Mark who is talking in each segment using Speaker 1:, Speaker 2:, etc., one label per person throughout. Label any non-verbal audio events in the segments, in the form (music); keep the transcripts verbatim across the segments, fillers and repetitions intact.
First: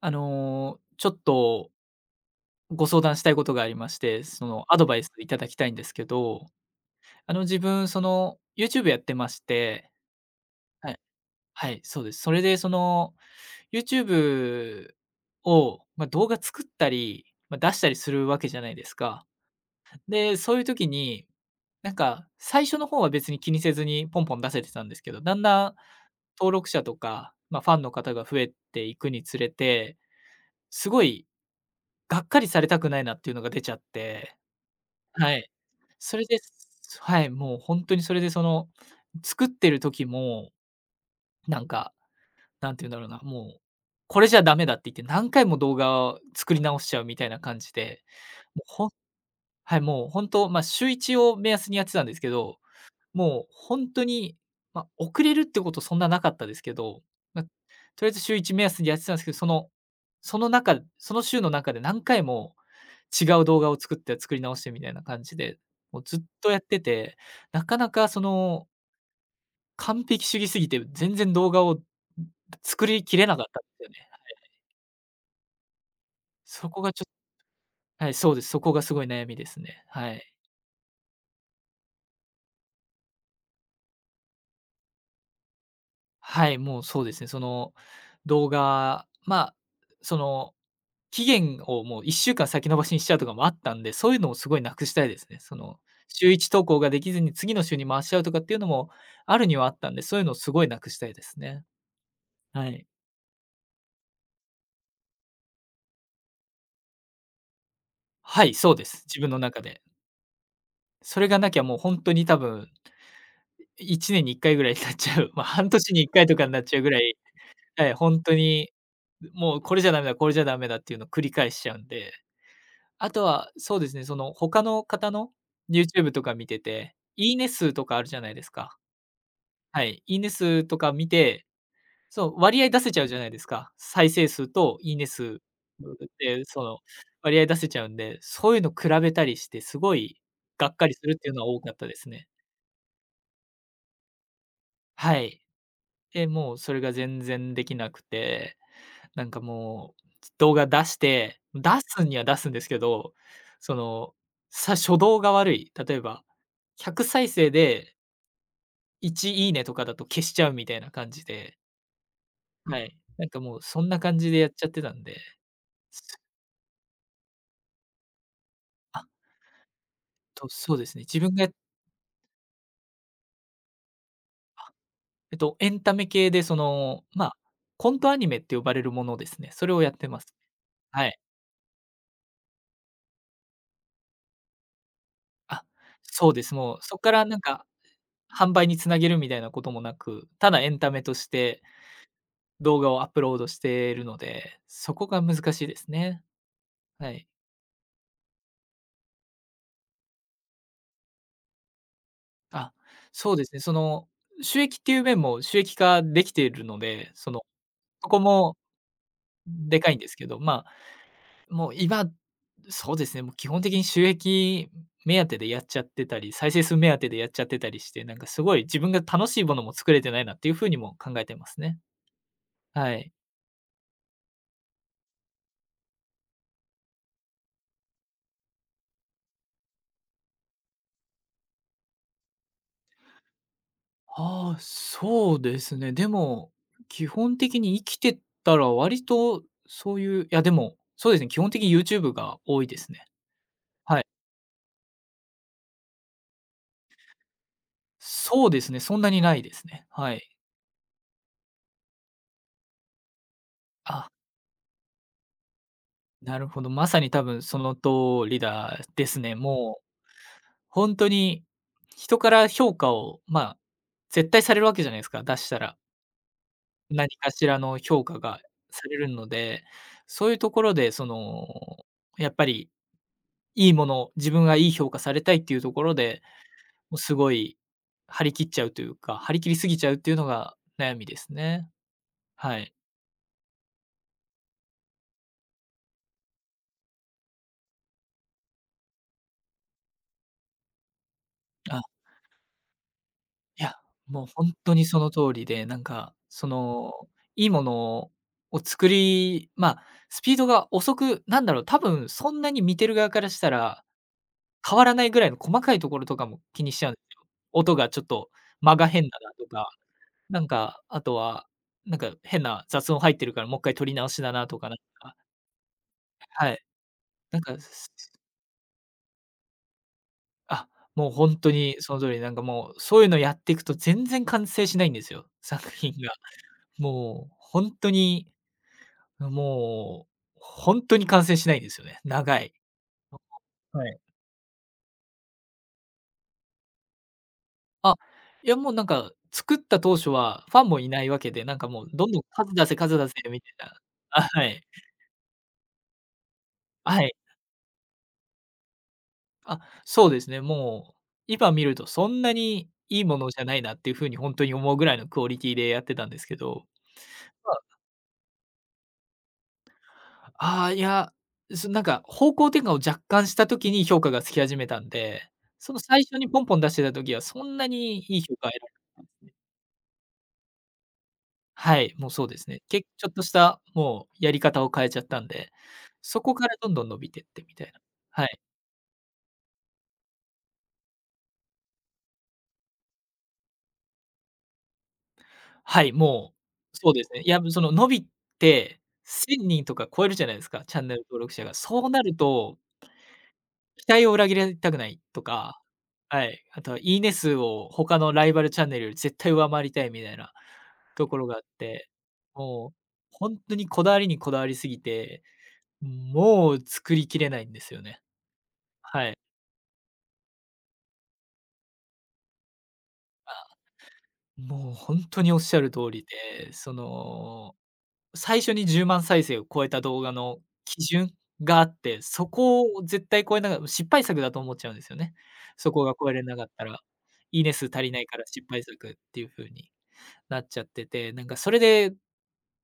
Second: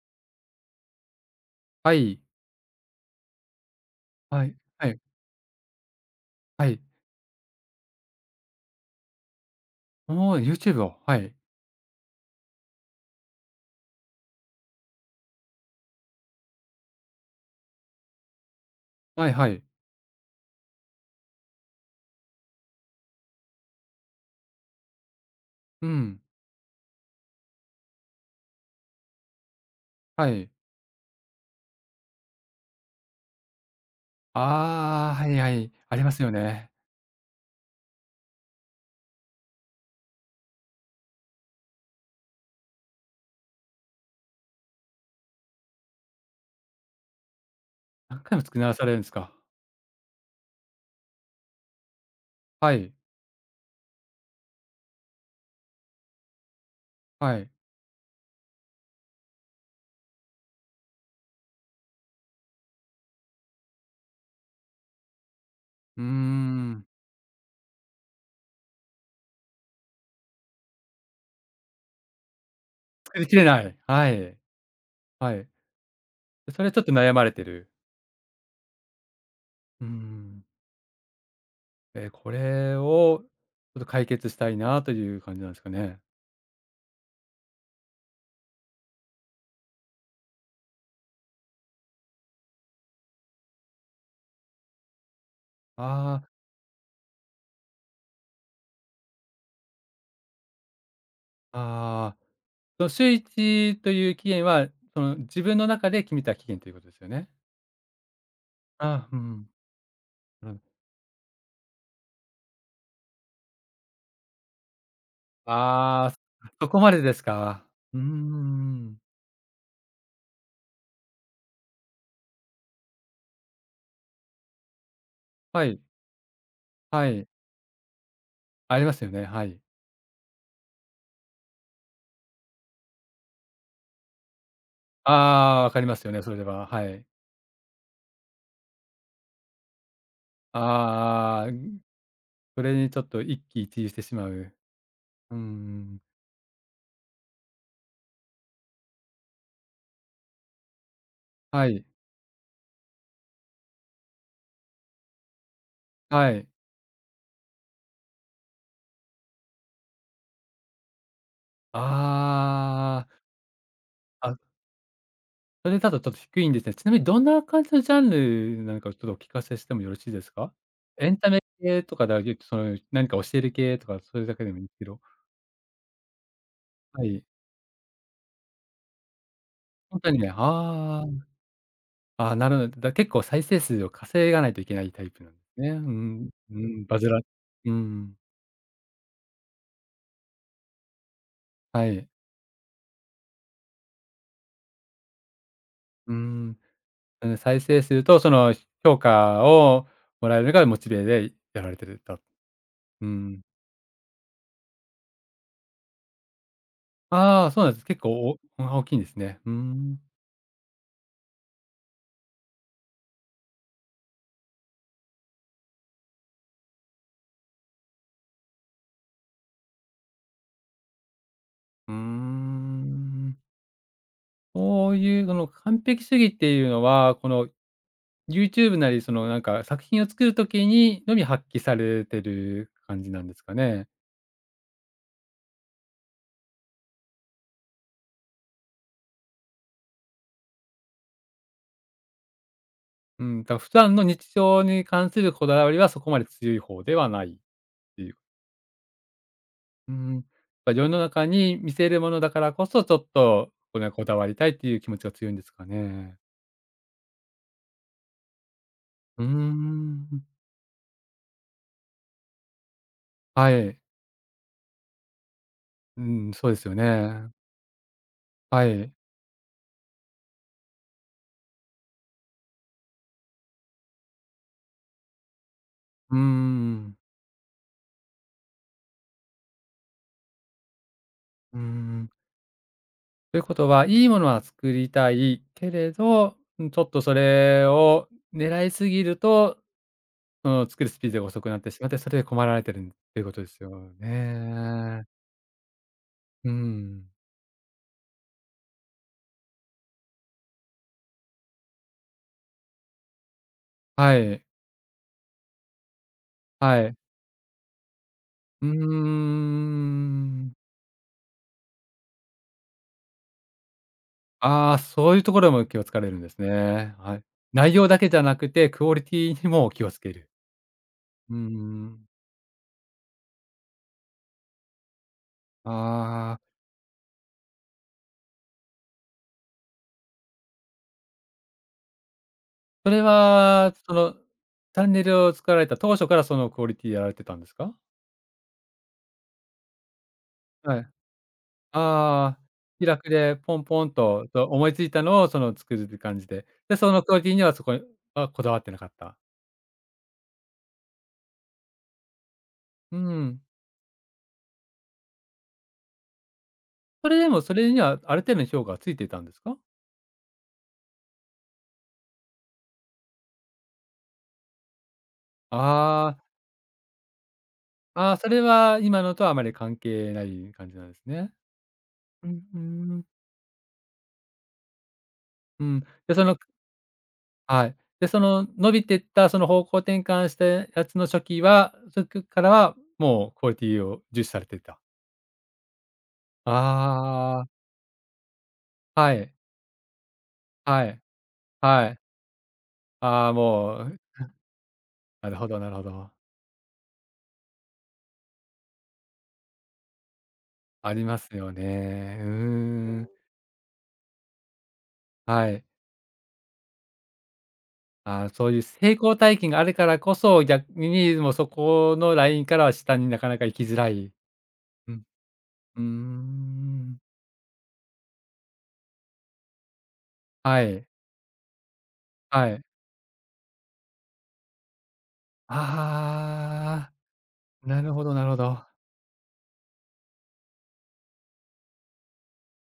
Speaker 1: あの、ちょっと
Speaker 2: はい。
Speaker 1: ご相談したいことがありまして、
Speaker 2: は
Speaker 1: そ
Speaker 2: い。
Speaker 1: のアド
Speaker 2: は
Speaker 1: バ
Speaker 2: い。
Speaker 1: イスいただきたいんですけど、
Speaker 2: はい。
Speaker 1: あの、自分その YouTube やってまして、
Speaker 2: おお、YouTube
Speaker 1: は
Speaker 2: を。
Speaker 1: い、
Speaker 2: はい。
Speaker 1: はい、そうです。それでその YouTube を、まあ、動画作ったり、まあ、出したりするわけじゃないですか。
Speaker 2: はいはい。
Speaker 1: で、そういう時に、なんか最初の方は別に気にせずにポンポン出せてたんですけど、だんだん
Speaker 2: うん。
Speaker 1: 登録者とか、まあ、ファンの方が増えていくにつれて、
Speaker 2: はい。
Speaker 1: すごいがっかりされたくないなっていうのが出ちゃって、
Speaker 2: ああ、は
Speaker 1: は
Speaker 2: い
Speaker 1: い。
Speaker 2: はい。ありま
Speaker 1: そ
Speaker 2: す
Speaker 1: れ
Speaker 2: よ
Speaker 1: で
Speaker 2: ね。
Speaker 1: はい、もうほんとにそれでその、作ってる時も、なんか、なんて言うんだろうな、もう、これじゃダメだって言って何回も動画を作り直しちゃうみたいな感じで、
Speaker 2: 何回も作
Speaker 1: も
Speaker 2: り
Speaker 1: う
Speaker 2: 直さ
Speaker 1: ほん
Speaker 2: れるんですか。
Speaker 1: はい、もうほんと、ま、週一を目安にやってたんですけど、
Speaker 2: はい。
Speaker 1: もう本当に、まあ、遅れるってことそんななかったですけど、
Speaker 2: は
Speaker 1: まあ、と
Speaker 2: い。
Speaker 1: りあえず週いち目安でやってたんですけど、そのその中その週の中で何回も違う動画を作って作り直してみたいな感じで、も
Speaker 2: うー
Speaker 1: うずっとやって
Speaker 2: ん。
Speaker 1: て、なかなかその完璧主義すぎて全然動画を作りき
Speaker 2: 作
Speaker 1: れ
Speaker 2: りき
Speaker 1: なか
Speaker 2: れ
Speaker 1: った
Speaker 2: な
Speaker 1: んで
Speaker 2: い。
Speaker 1: すよね。
Speaker 2: はい。はい。それ
Speaker 1: そ
Speaker 2: はちょ
Speaker 1: こ
Speaker 2: っ
Speaker 1: が
Speaker 2: と
Speaker 1: ちょっ
Speaker 2: 悩
Speaker 1: と
Speaker 2: まれてる。
Speaker 1: はい、そうです。そこがすごい悩みですね。
Speaker 2: うー
Speaker 1: はい。
Speaker 2: ん。え、これをちょっと解決したいなという感じなんですかね。
Speaker 1: はい、もうそうですね。その動画、まあ、その期限をもういっしゅうかん先延ばしにしちゃうとかもあったんで、そういうのをすごいなくしたいですね。その
Speaker 2: ああ、
Speaker 1: 週一投稿ができずに次の週に回しちゃうとかっていうのもあるにはあったんで、そういうのをすごいなくしたいですね。
Speaker 2: ああ。
Speaker 1: は
Speaker 2: そ
Speaker 1: い。
Speaker 2: の週いちという期限は、その自分の中で決めた期限ということですよね。
Speaker 1: はい、そうです。
Speaker 2: ああ、う
Speaker 1: 自分の
Speaker 2: ん。
Speaker 1: 中で。それがなきゃもう本当に多分いちねんにいっかいぐらいになっちゃう、まあ、半年に1
Speaker 2: ああ、
Speaker 1: 回とかになっ
Speaker 2: そ
Speaker 1: ちゃ
Speaker 2: こ
Speaker 1: うぐ
Speaker 2: ま
Speaker 1: ら
Speaker 2: でで
Speaker 1: い、
Speaker 2: すか。
Speaker 1: はい、
Speaker 2: うー
Speaker 1: 本当に、
Speaker 2: ん。
Speaker 1: もうこれじゃダメだ、これじゃダメだっていうのを繰り返しちゃうんで。あとは、そうですね、その他の方の
Speaker 2: はい、
Speaker 1: YouTube とか見てて、
Speaker 2: はい。
Speaker 1: いいね数とかあるじゃないですか。
Speaker 2: ありますよね、はい。
Speaker 1: はい。いいね数とか見て、そう、割合出せちゃうじゃないですか。再生数といいね
Speaker 2: あ
Speaker 1: 数
Speaker 2: あ、わかりますよね、それ
Speaker 1: で、そ
Speaker 2: は、
Speaker 1: の
Speaker 2: はい。
Speaker 1: 割合出せちゃうんで、そういうの比べたりして、すごいがっかりするっていうのは
Speaker 2: ああ、
Speaker 1: 多かったですね。
Speaker 2: それにちょっと一喜一憂してしまう。
Speaker 1: は
Speaker 2: う
Speaker 1: い。
Speaker 2: ん、
Speaker 1: で、もうそれが全然できなくてなんかもう、動画出して、
Speaker 2: は
Speaker 1: 出
Speaker 2: い、
Speaker 1: すには出すんですけど、その、さ初動が悪い。例えば、
Speaker 2: はい。
Speaker 1: ひゃく再生でいちいいねとかだと消しちゃうみたいな感じで、はい。
Speaker 2: あ
Speaker 1: なんかもうそんな感
Speaker 2: あ、
Speaker 1: じ
Speaker 2: あ、
Speaker 1: でやっちゃってたんで、
Speaker 2: それだとちょっ
Speaker 1: す
Speaker 2: と低いんですね。ちなみにどんな感じのジャンルなのかをちょっ
Speaker 1: あ、
Speaker 2: とお聞かせしてもよろしいです
Speaker 1: と、
Speaker 2: か？
Speaker 1: そうですね。
Speaker 2: エン
Speaker 1: 自
Speaker 2: タ
Speaker 1: 分
Speaker 2: メ
Speaker 1: が、
Speaker 2: 系とかだけその、何か教える系とか、それだけでもいいですけど。
Speaker 1: えっと、エンタメ系でその、
Speaker 2: はい。
Speaker 1: まあ、コントアニメって呼ばれるものですね。それをやっ
Speaker 2: 本
Speaker 1: て
Speaker 2: 当に
Speaker 1: ます。
Speaker 2: ね、あ
Speaker 1: はい。
Speaker 2: あ。ああ、なるほど。だ、結構再生数を稼がないといけないタイプなんです
Speaker 1: あ、
Speaker 2: ね。う
Speaker 1: そ
Speaker 2: ん、
Speaker 1: うです。
Speaker 2: う
Speaker 1: もう
Speaker 2: ん、
Speaker 1: そ
Speaker 2: バ
Speaker 1: こ
Speaker 2: ズ
Speaker 1: か
Speaker 2: ら
Speaker 1: らなんか
Speaker 2: うん、
Speaker 1: 販売に繋げるみたいなこともなく、ただエンタメとして
Speaker 2: はい。
Speaker 1: 動画をアップロードしているので、そこが難しいです
Speaker 2: う
Speaker 1: ね。
Speaker 2: ん、
Speaker 1: はい。
Speaker 2: あの再生数とその評価をもらえるのがモチベでやられてると。
Speaker 1: あ、
Speaker 2: う
Speaker 1: そう
Speaker 2: ん。
Speaker 1: ですね、その、収益っていう面も収益化できているので、その、
Speaker 2: ああ、そうなんです。結
Speaker 1: そ
Speaker 2: 構
Speaker 1: こ
Speaker 2: お
Speaker 1: も
Speaker 2: 大きいんですね。う
Speaker 1: でかいん
Speaker 2: ん。
Speaker 1: ですけど、まあ、もう今、そうですね、もう基本的に収益目当てでやっちゃってたり、再生数目当てでやっちゃってたりして、なんかすごい自分が楽しいものも作れてないなっていう風にも考えてますね。
Speaker 2: うー
Speaker 1: はい。
Speaker 2: ん。そういうその完璧主義っていうのは、この YouTube なりそのなんか作品を作る時にのみ発揮されてる感じなんですかね？
Speaker 1: ああ、そうですね。でも、基本的に生きてたら割とそういう、いやでも、そうですね、基本的に YouTube が多いですね。
Speaker 2: うん、だ、普段
Speaker 1: は
Speaker 2: の
Speaker 1: い。
Speaker 2: 日常に関するこだわりはそこまで強い方ではないっていう。
Speaker 1: そうですね、そんなにないですね。
Speaker 2: う
Speaker 1: は
Speaker 2: ん。
Speaker 1: い。
Speaker 2: ま、世の中に見せるものだからこそ、ちょっとこれはこ
Speaker 1: あ、
Speaker 2: だわりたいっていう気持ちが強いんですかね。
Speaker 1: なるほど。まさに多分その通りだです
Speaker 2: うー
Speaker 1: ね。もう
Speaker 2: ん。
Speaker 1: 本当に人から評価を、ま
Speaker 2: は
Speaker 1: あ、
Speaker 2: い。
Speaker 1: 絶対されるわけじゃないですか、出したら。
Speaker 2: うん、そうですよ
Speaker 1: 何か
Speaker 2: ね。
Speaker 1: しらの評価が
Speaker 2: は
Speaker 1: さ
Speaker 2: い。
Speaker 1: れるので、そういうところでその、やっぱりいいものを、自分がいい評価されたいっていうところ
Speaker 2: うー
Speaker 1: で、も
Speaker 2: ん。
Speaker 1: うすごい張り切っちゃうというか、張り切りすぎちゃうっていうのが悩みです
Speaker 2: うー
Speaker 1: ね。
Speaker 2: ん。
Speaker 1: はい。
Speaker 2: ということは、いいものは作りたいけれど、ん、ちょっとそれを狙いすぎると、うん、作るスピードが遅くなってし
Speaker 1: あ、
Speaker 2: まって、それで困られてるということで
Speaker 1: い
Speaker 2: すよ
Speaker 1: や、もうほんとにそ
Speaker 2: ね。
Speaker 1: の通りで、なんか、そ
Speaker 2: う
Speaker 1: の、
Speaker 2: ん。
Speaker 1: いいものを作りまあ、スピードが遅くなんだろう、多分そんなに見てる側からしたら、
Speaker 2: はい、
Speaker 1: 変わらないぐらいの細かいところとかも気にし
Speaker 2: は
Speaker 1: ちゃうん
Speaker 2: い。
Speaker 1: ですよ。音がちょっと
Speaker 2: うー
Speaker 1: 間が変だなとか、なん
Speaker 2: ん。
Speaker 1: か、あとは、なんか変な雑音入ってるからもっかい録り直しだなとか
Speaker 2: あ
Speaker 1: なん
Speaker 2: あ、
Speaker 1: か
Speaker 2: そういうところも気を使われるんです
Speaker 1: はい。
Speaker 2: ね。はい。
Speaker 1: なんか、
Speaker 2: 内容
Speaker 1: す
Speaker 2: だけ
Speaker 1: す
Speaker 2: じゃなくて、クオリティにも気をつける。
Speaker 1: あ、もうほ
Speaker 2: うー
Speaker 1: んとにその
Speaker 2: ん。
Speaker 1: 通りなんかもう、そういうのやっていくと全然完成しないんですよ、作品が。
Speaker 2: あ
Speaker 1: (laughs)
Speaker 2: あ、
Speaker 1: もうほんとに、もう、ほんとに完成しないんですよね、長い。
Speaker 2: それは、
Speaker 1: は
Speaker 2: そ
Speaker 1: い。
Speaker 2: の、チャンネルを作られた当初からそのクオリティやられてたんですか？
Speaker 1: あ、いやもうなんか、作った当初はファン
Speaker 2: は
Speaker 1: も
Speaker 2: い。
Speaker 1: い
Speaker 2: あ
Speaker 1: ないわけで、なんかもうどんどん
Speaker 2: あ、
Speaker 1: 数出せ
Speaker 2: 気
Speaker 1: 数出
Speaker 2: 楽
Speaker 1: せ
Speaker 2: で
Speaker 1: みたい
Speaker 2: ポン
Speaker 1: な。
Speaker 2: ポン
Speaker 1: あ、
Speaker 2: と、
Speaker 1: は
Speaker 2: と
Speaker 1: い。
Speaker 2: 思いついたのをその作るって感じで、で、そ
Speaker 1: は
Speaker 2: の
Speaker 1: い。
Speaker 2: クオリティにはそこにはこだわってなかった。
Speaker 1: あ、そうですね、もう、今見るとそんなに
Speaker 2: う
Speaker 1: いいものじ
Speaker 2: ん。
Speaker 1: ゃないなっていう風にほんとに思うぐらいのクオリティでやってたんですけど。まあ
Speaker 2: それでも、それにはある程度の評価がついていたんですか？
Speaker 1: ああ、いや、そなんか方向転換を若干した時に評価がつき始めたんで、その最
Speaker 2: あ
Speaker 1: 初
Speaker 2: あ。
Speaker 1: にポンポン出してた時はそんなに
Speaker 2: ああ、
Speaker 1: いい
Speaker 2: そ
Speaker 1: 評
Speaker 2: れ
Speaker 1: 価は得られ
Speaker 2: は
Speaker 1: なか
Speaker 2: 今の
Speaker 1: っ
Speaker 2: と
Speaker 1: たです
Speaker 2: は
Speaker 1: ね。
Speaker 2: あまり関係ない感じなんですね。
Speaker 1: はい、もうそ
Speaker 2: う
Speaker 1: う
Speaker 2: ん、
Speaker 1: です
Speaker 2: うー
Speaker 1: ね。け
Speaker 2: ん。
Speaker 1: ちょっとしたもうやり方を変えちゃったんで、
Speaker 2: うん。で、
Speaker 1: そ
Speaker 2: そ
Speaker 1: こ
Speaker 2: の
Speaker 1: からどんどん伸びてってみた
Speaker 2: は
Speaker 1: い
Speaker 2: い。
Speaker 1: な。
Speaker 2: で、そ
Speaker 1: はい。
Speaker 2: の伸びてったその方向転換したやつの初期はそくからは、もうクオリティを重視されてた。
Speaker 1: はい、もう、そうですね。いや、
Speaker 2: あ
Speaker 1: そ
Speaker 2: あ、
Speaker 1: の伸びて
Speaker 2: はい、
Speaker 1: せんにんとか超えるじゃないですか、チャ
Speaker 2: は
Speaker 1: ンネ
Speaker 2: い、
Speaker 1: ル登録者が。そ
Speaker 2: は
Speaker 1: うな
Speaker 2: い。
Speaker 1: ると
Speaker 2: ああ、も
Speaker 1: 期
Speaker 2: う、
Speaker 1: 待を裏切りたくないと
Speaker 2: なるほど
Speaker 1: か、
Speaker 2: なるほど。
Speaker 1: はい、あとはいいね数を他のライバルチャンネルより絶対上回りたいみたいな
Speaker 2: あり
Speaker 1: とこ
Speaker 2: ま
Speaker 1: ろ
Speaker 2: す
Speaker 1: があっ
Speaker 2: よ
Speaker 1: て、
Speaker 2: ね。うー
Speaker 1: もう
Speaker 2: ん。
Speaker 1: 本当にこだわりにこだわりすぎて、
Speaker 2: はい。
Speaker 1: もう作りきれないんですよね。
Speaker 2: ああ、そういう成
Speaker 1: は
Speaker 2: 功
Speaker 1: い。
Speaker 2: 体験があるからこそ、逆にもうそこのラインからは下になか
Speaker 1: あ、
Speaker 2: なか行きづらい。
Speaker 1: もう
Speaker 2: う
Speaker 1: 本
Speaker 2: ん、
Speaker 1: 当におっしゃる通
Speaker 2: うー
Speaker 1: りで、そ
Speaker 2: ん。
Speaker 1: の、最初にじゅうまん再生を超えた動画の
Speaker 2: は
Speaker 1: 基
Speaker 2: い。
Speaker 1: 準があって、そ
Speaker 2: はい。
Speaker 1: こを絶対超えながら失敗作だと思っちゃうんですよね。そこが超えれなかったら、
Speaker 2: ああ、
Speaker 1: いいね数
Speaker 2: な
Speaker 1: 足り
Speaker 2: る
Speaker 1: な
Speaker 2: ほ
Speaker 1: い
Speaker 2: ど
Speaker 1: から
Speaker 2: なるほ
Speaker 1: 失
Speaker 2: ど。
Speaker 1: 敗作っていう風に。なっちゃってて、なんかそれで、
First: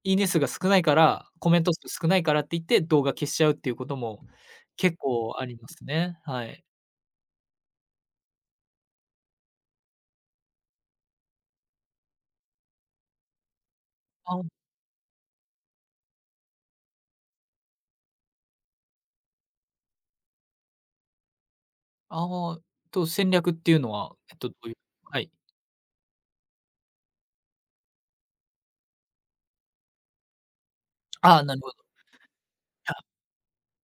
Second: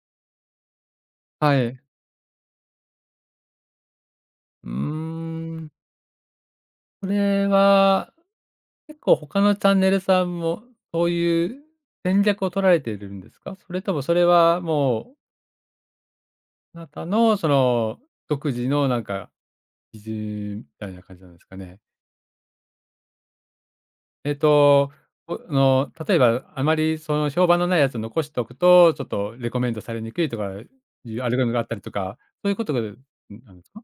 Speaker 1: いいね数が少ないから、コ
Speaker 2: は
Speaker 1: メント
Speaker 2: い。
Speaker 1: 数少ないからって言って、動画消しちゃうっていうことも
Speaker 2: うー
Speaker 1: 結構ありま
Speaker 2: ん。
Speaker 1: すね。はい。
Speaker 2: それは、結構他のチャンネルさんも、そういう戦略を取られているんですか？それともそれ
Speaker 1: あ
Speaker 2: はもう、あなたのその、独自のなんか基準みたいな感じなんですかね？
Speaker 1: ああ、と、戦略っていうのは、
Speaker 2: え
Speaker 1: え
Speaker 2: っ
Speaker 1: っと、どういう
Speaker 2: と、
Speaker 1: はい。
Speaker 2: おあの、例えば、あまりその評判のないやつを残しておくと、ちょっとレコメンドされにくいとかいうア
Speaker 1: あ
Speaker 2: ル
Speaker 1: あ、
Speaker 2: ゴリム
Speaker 1: なる
Speaker 2: があっ
Speaker 1: ほど。
Speaker 2: た
Speaker 1: い
Speaker 2: りとか、そういうことが、
Speaker 1: や、
Speaker 2: ん、なんですか？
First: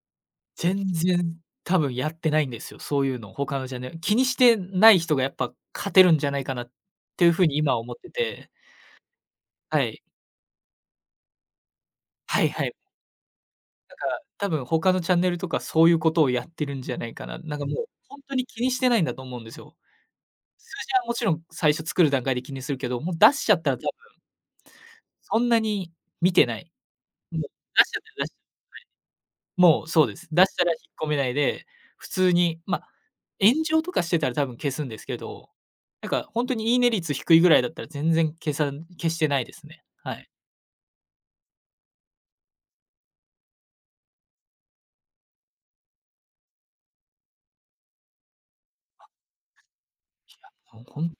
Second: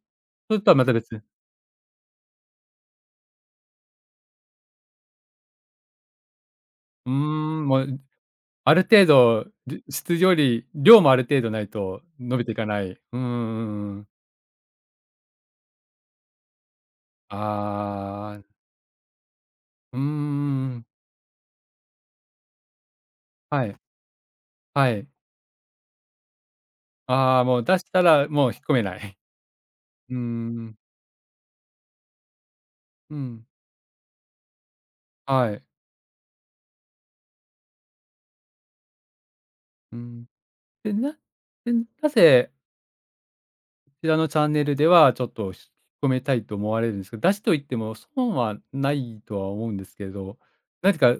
Speaker 2: それとはま
Speaker 1: 全
Speaker 2: た別に。
Speaker 1: 然多分やってないんですよ、そういうの、他のジャンル気にしてない人がやっぱ勝てるんじゃないかなっ
Speaker 2: うー
Speaker 1: ていう風に
Speaker 2: ん、
Speaker 1: 今
Speaker 2: も
Speaker 1: 思っ
Speaker 2: う、
Speaker 1: てて。
Speaker 2: ある程度、
Speaker 1: は
Speaker 2: り
Speaker 1: い。
Speaker 2: 質より量もある程度ないと伸
Speaker 1: は
Speaker 2: び
Speaker 1: い
Speaker 2: てい
Speaker 1: は
Speaker 2: か
Speaker 1: い。
Speaker 2: ない。うんうんうん、
Speaker 1: 多分他のチャンネルとかそういうことをやってるんじゃないかな。なんかもうほんと
Speaker 2: ああ、
Speaker 1: に気にしてないんだと思うんですよ。
Speaker 2: うん
Speaker 1: 数
Speaker 2: ん、
Speaker 1: 字はもちろん最初作る段階で気にするけど、もう出しちゃっ
Speaker 2: は
Speaker 1: たら
Speaker 2: い、
Speaker 1: 多分
Speaker 2: はい。
Speaker 1: そんなに見てない。も
Speaker 2: あ
Speaker 1: う
Speaker 2: あ、もう出
Speaker 1: 出
Speaker 2: し
Speaker 1: しちゃっ
Speaker 2: た
Speaker 1: たら出
Speaker 2: ら
Speaker 1: し
Speaker 2: もう引っ込めない。
Speaker 1: もうそう
Speaker 2: う
Speaker 1: で
Speaker 2: う
Speaker 1: す。出したら引
Speaker 2: ん。
Speaker 1: っ込めないで、普通に、ま、
Speaker 2: うん。
Speaker 1: 炎上とかしてたら多分消すんですけど、
Speaker 2: はい。
Speaker 1: なんかほんとにいいね率低いぐらいだったら全然消さ消してないですね。
Speaker 2: う
Speaker 1: は
Speaker 2: ん。
Speaker 1: い。
Speaker 2: で、なで、なぜちらのチャンネルではちょっと引き込めたいと思われるんですけど、出しといても損はないとは思うんですけど、
Speaker 1: ほ
Speaker 2: 何
Speaker 1: ほん
Speaker 2: か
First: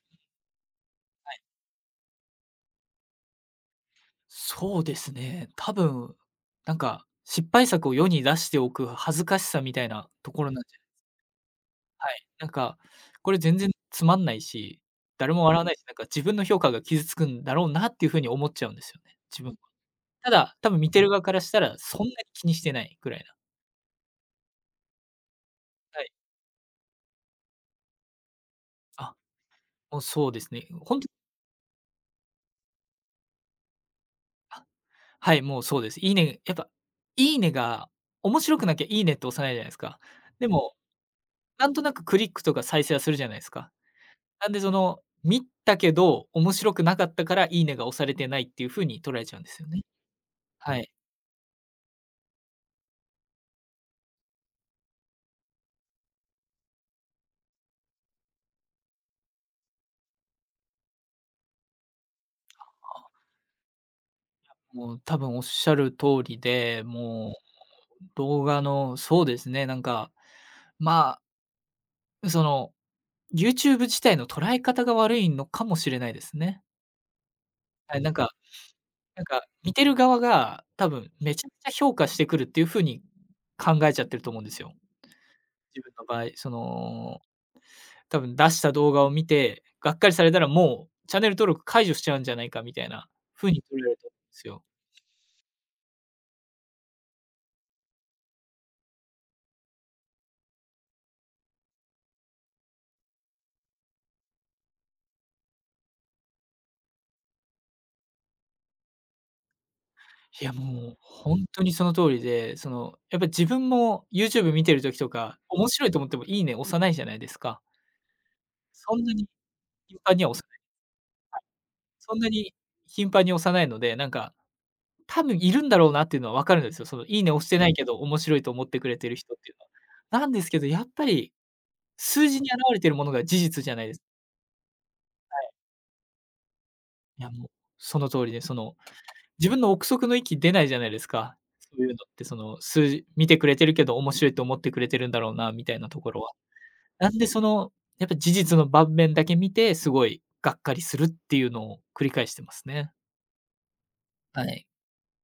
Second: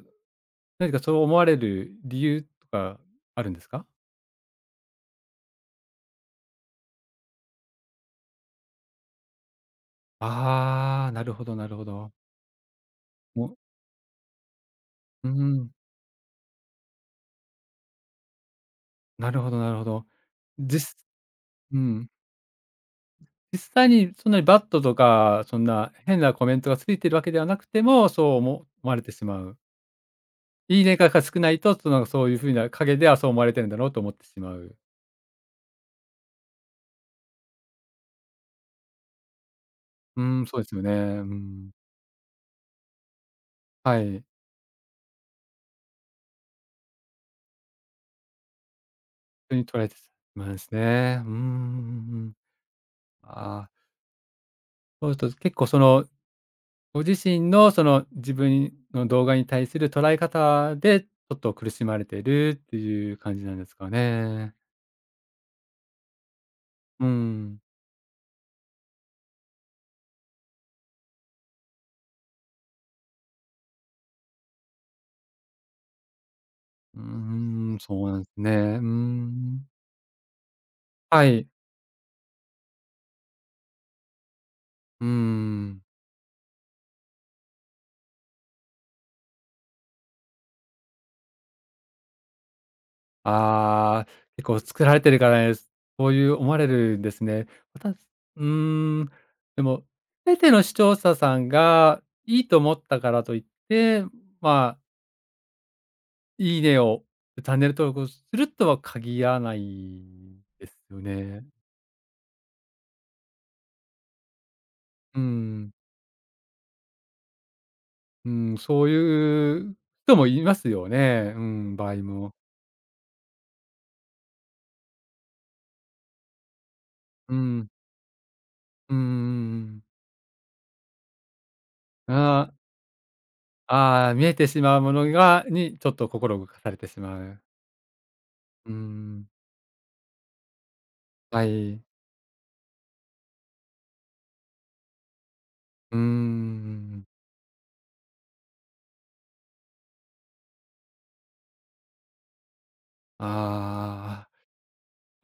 Speaker 2: 何かそう思われる理由とかあるんですか？
Speaker 1: そうですね。多分、なんか失敗作を世に出しておく恥ずかしさみたいなところなんじゃ。
Speaker 2: ああ、なるほどなるほ
Speaker 1: は
Speaker 2: ど。
Speaker 1: い、なんか、これ
Speaker 2: も
Speaker 1: 全
Speaker 2: う、
Speaker 1: 然つまんないし、
Speaker 2: う
Speaker 1: 誰も笑わ
Speaker 2: ん、
Speaker 1: ないし、なんか自分の評価が傷つくんだろうなっていう風に思っちゃうんですよね、
Speaker 2: なる
Speaker 1: 自分
Speaker 2: ほ
Speaker 1: は。
Speaker 2: どなるほど。
Speaker 1: ただ、多分見
Speaker 2: 実
Speaker 1: てる側からしたら、
Speaker 2: う
Speaker 1: そん
Speaker 2: ん、
Speaker 1: なに気にしてないぐらいな。
Speaker 2: 実際にそんなにバッドとか、そんな
Speaker 1: はい。
Speaker 2: 変なコメントがついてるわけではなくても、そう思われて
Speaker 1: あ、
Speaker 2: しまう。
Speaker 1: もうそうですね。
Speaker 2: いい
Speaker 1: ほ
Speaker 2: ね
Speaker 1: んと、
Speaker 2: がが少ないと、その、そういう風な陰ではそう思われてるんだろうと思ってしま
Speaker 1: あ、
Speaker 2: う。
Speaker 1: はい、もうそうです。いいねやっぱ、いいねが面白くなきゃいいねって押さないじゃないですか。
Speaker 2: うん、
Speaker 1: で
Speaker 2: そうで
Speaker 1: も、
Speaker 2: すよね。う
Speaker 1: な
Speaker 2: ん。
Speaker 1: んとなくクリックとか再生はするじゃないですか。
Speaker 2: はい。
Speaker 1: なんでその、見たけど面白くなかったからいいねが押されてないっていう風に捉えちゃうんで
Speaker 2: と
Speaker 1: す
Speaker 2: に
Speaker 1: よね。
Speaker 2: 捉えてまし
Speaker 1: はい。
Speaker 2: ね。うんうんうんうん。ああ、そうすると結構その、ご自身のその自分の動画に対する捉え方で、ちょっと苦しまれてるっていう感じなんですかね。
Speaker 1: もう多分おっしゃる通りで、
Speaker 2: う
Speaker 1: も
Speaker 2: ん。
Speaker 1: う動画のそうですね、なんか、まあ、その、YouTube 自体の捉え方が悪いのかもしれないですね。
Speaker 2: うーん、
Speaker 1: はい、
Speaker 2: そ
Speaker 1: な
Speaker 2: う
Speaker 1: んん。
Speaker 2: なんで
Speaker 1: か
Speaker 2: すね。うー
Speaker 1: なんか
Speaker 2: ん。
Speaker 1: 見てる側が多分
Speaker 2: は
Speaker 1: めち
Speaker 2: い。
Speaker 1: ゃくちゃ評価してくるっていう風に考えちゃってると思うんですよ。
Speaker 2: うー
Speaker 1: 自
Speaker 2: ん。
Speaker 1: 分の場合、その、多分出した動画を見て、がっかりされたらもうチャンネル登録解除しちゃうんじゃないかみたいな風に取られる
Speaker 2: ああ、
Speaker 1: と思うんで
Speaker 2: 結
Speaker 1: す
Speaker 2: 構
Speaker 1: よ。
Speaker 2: 作られてるからね、そういう思われるんですね。わたうーん、でも、全ての視聴者さんがいいと思ったからといって、ま、あ、いいねを、チャンネル登録をするとは限らない
Speaker 1: いや、
Speaker 2: です
Speaker 1: もう
Speaker 2: よ
Speaker 1: 本
Speaker 2: ね。
Speaker 1: 当にその通りで、その、やっぱ自分も YouTube 見てる時と
Speaker 2: う
Speaker 1: か、面
Speaker 2: ん、
Speaker 1: 白いと思ってもいいね押さないじゃないですか。
Speaker 2: うん、そう
Speaker 1: そんなに
Speaker 2: いう
Speaker 1: 頻繁
Speaker 2: 人
Speaker 1: に
Speaker 2: も
Speaker 1: は押
Speaker 2: い
Speaker 1: さ
Speaker 2: ま
Speaker 1: ない。
Speaker 2: すよね。うん、場合
Speaker 1: そんな
Speaker 2: も。
Speaker 1: に頻繁に押さないので、なんか、多分いるんだろうなっていうのは分かるんですよ。そのいいね
Speaker 2: う
Speaker 1: 押してな
Speaker 2: ん、
Speaker 1: いけど、面白いと思ってく
Speaker 2: う
Speaker 1: れ
Speaker 2: んうん
Speaker 1: てる人っていう
Speaker 2: う
Speaker 1: の
Speaker 2: ん、
Speaker 1: は。なんですけど、やっぱり数字
Speaker 2: あ
Speaker 1: に表れてるものが事実じ
Speaker 2: あ、
Speaker 1: ゃないです。
Speaker 2: ああ、見えてしまうものがに、ちょっと心動かされてしま
Speaker 1: いや、
Speaker 2: う。
Speaker 1: もうその通りで、そ
Speaker 2: う
Speaker 1: の、
Speaker 2: ん。
Speaker 1: 自分の憶測の域出ないじゃないですか。
Speaker 2: は
Speaker 1: そう
Speaker 2: い。
Speaker 1: いうのって、その、数字見てくれてるけど、面白いと思ってくれてるんだろうなみたいな
Speaker 2: うー
Speaker 1: ところは。
Speaker 2: ん。
Speaker 1: なんでその、やっぱ事実の盤面だけ見て、すごいがっかりするっていうのを繰り返してますね。
Speaker 2: ああ、
Speaker 1: はい。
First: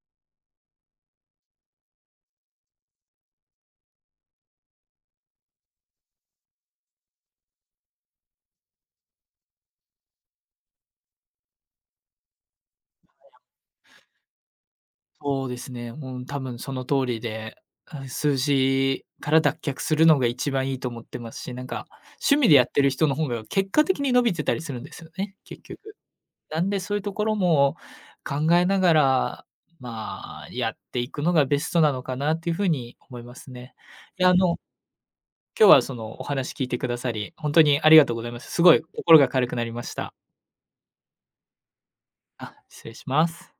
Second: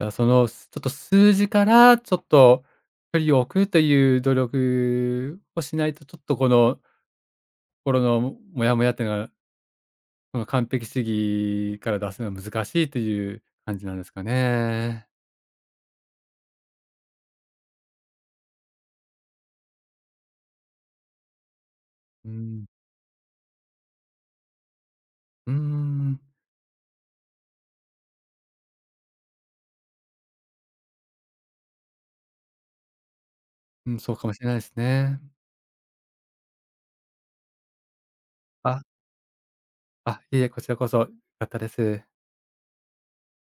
Speaker 2: だ、その、すちょっと数字からちょっと距離を置くという努力をしないと、ちょっとこの心のもモヤモヤっていうのは、この完璧主義から出すのは難しいという感じなんですかね。
Speaker 1: そうですね、うん、多分その通りで、うん、数字から脱却するのが一番いいと思ってますし、なんか、
Speaker 2: う
Speaker 1: 趣味でや
Speaker 2: ん。
Speaker 1: ってる人の方が結果的に伸びてたりするんですよね、
Speaker 2: うー
Speaker 1: 結局。
Speaker 2: ん。
Speaker 1: なんでそういうところも考えながら、まあ、やっていくのがベストなのかなっていうふうに思いますね。
Speaker 2: うん、そう
Speaker 1: で、
Speaker 2: かも
Speaker 1: あ
Speaker 2: しれない
Speaker 1: の
Speaker 2: ですね。
Speaker 1: 今日はそのお話聞いてくださり、本当にありがとうございます。すごい
Speaker 2: あ、
Speaker 1: 心が軽くなりました。
Speaker 2: あ、いえいえ、こちらこそ、良かったです。
Speaker 1: あ、失礼します。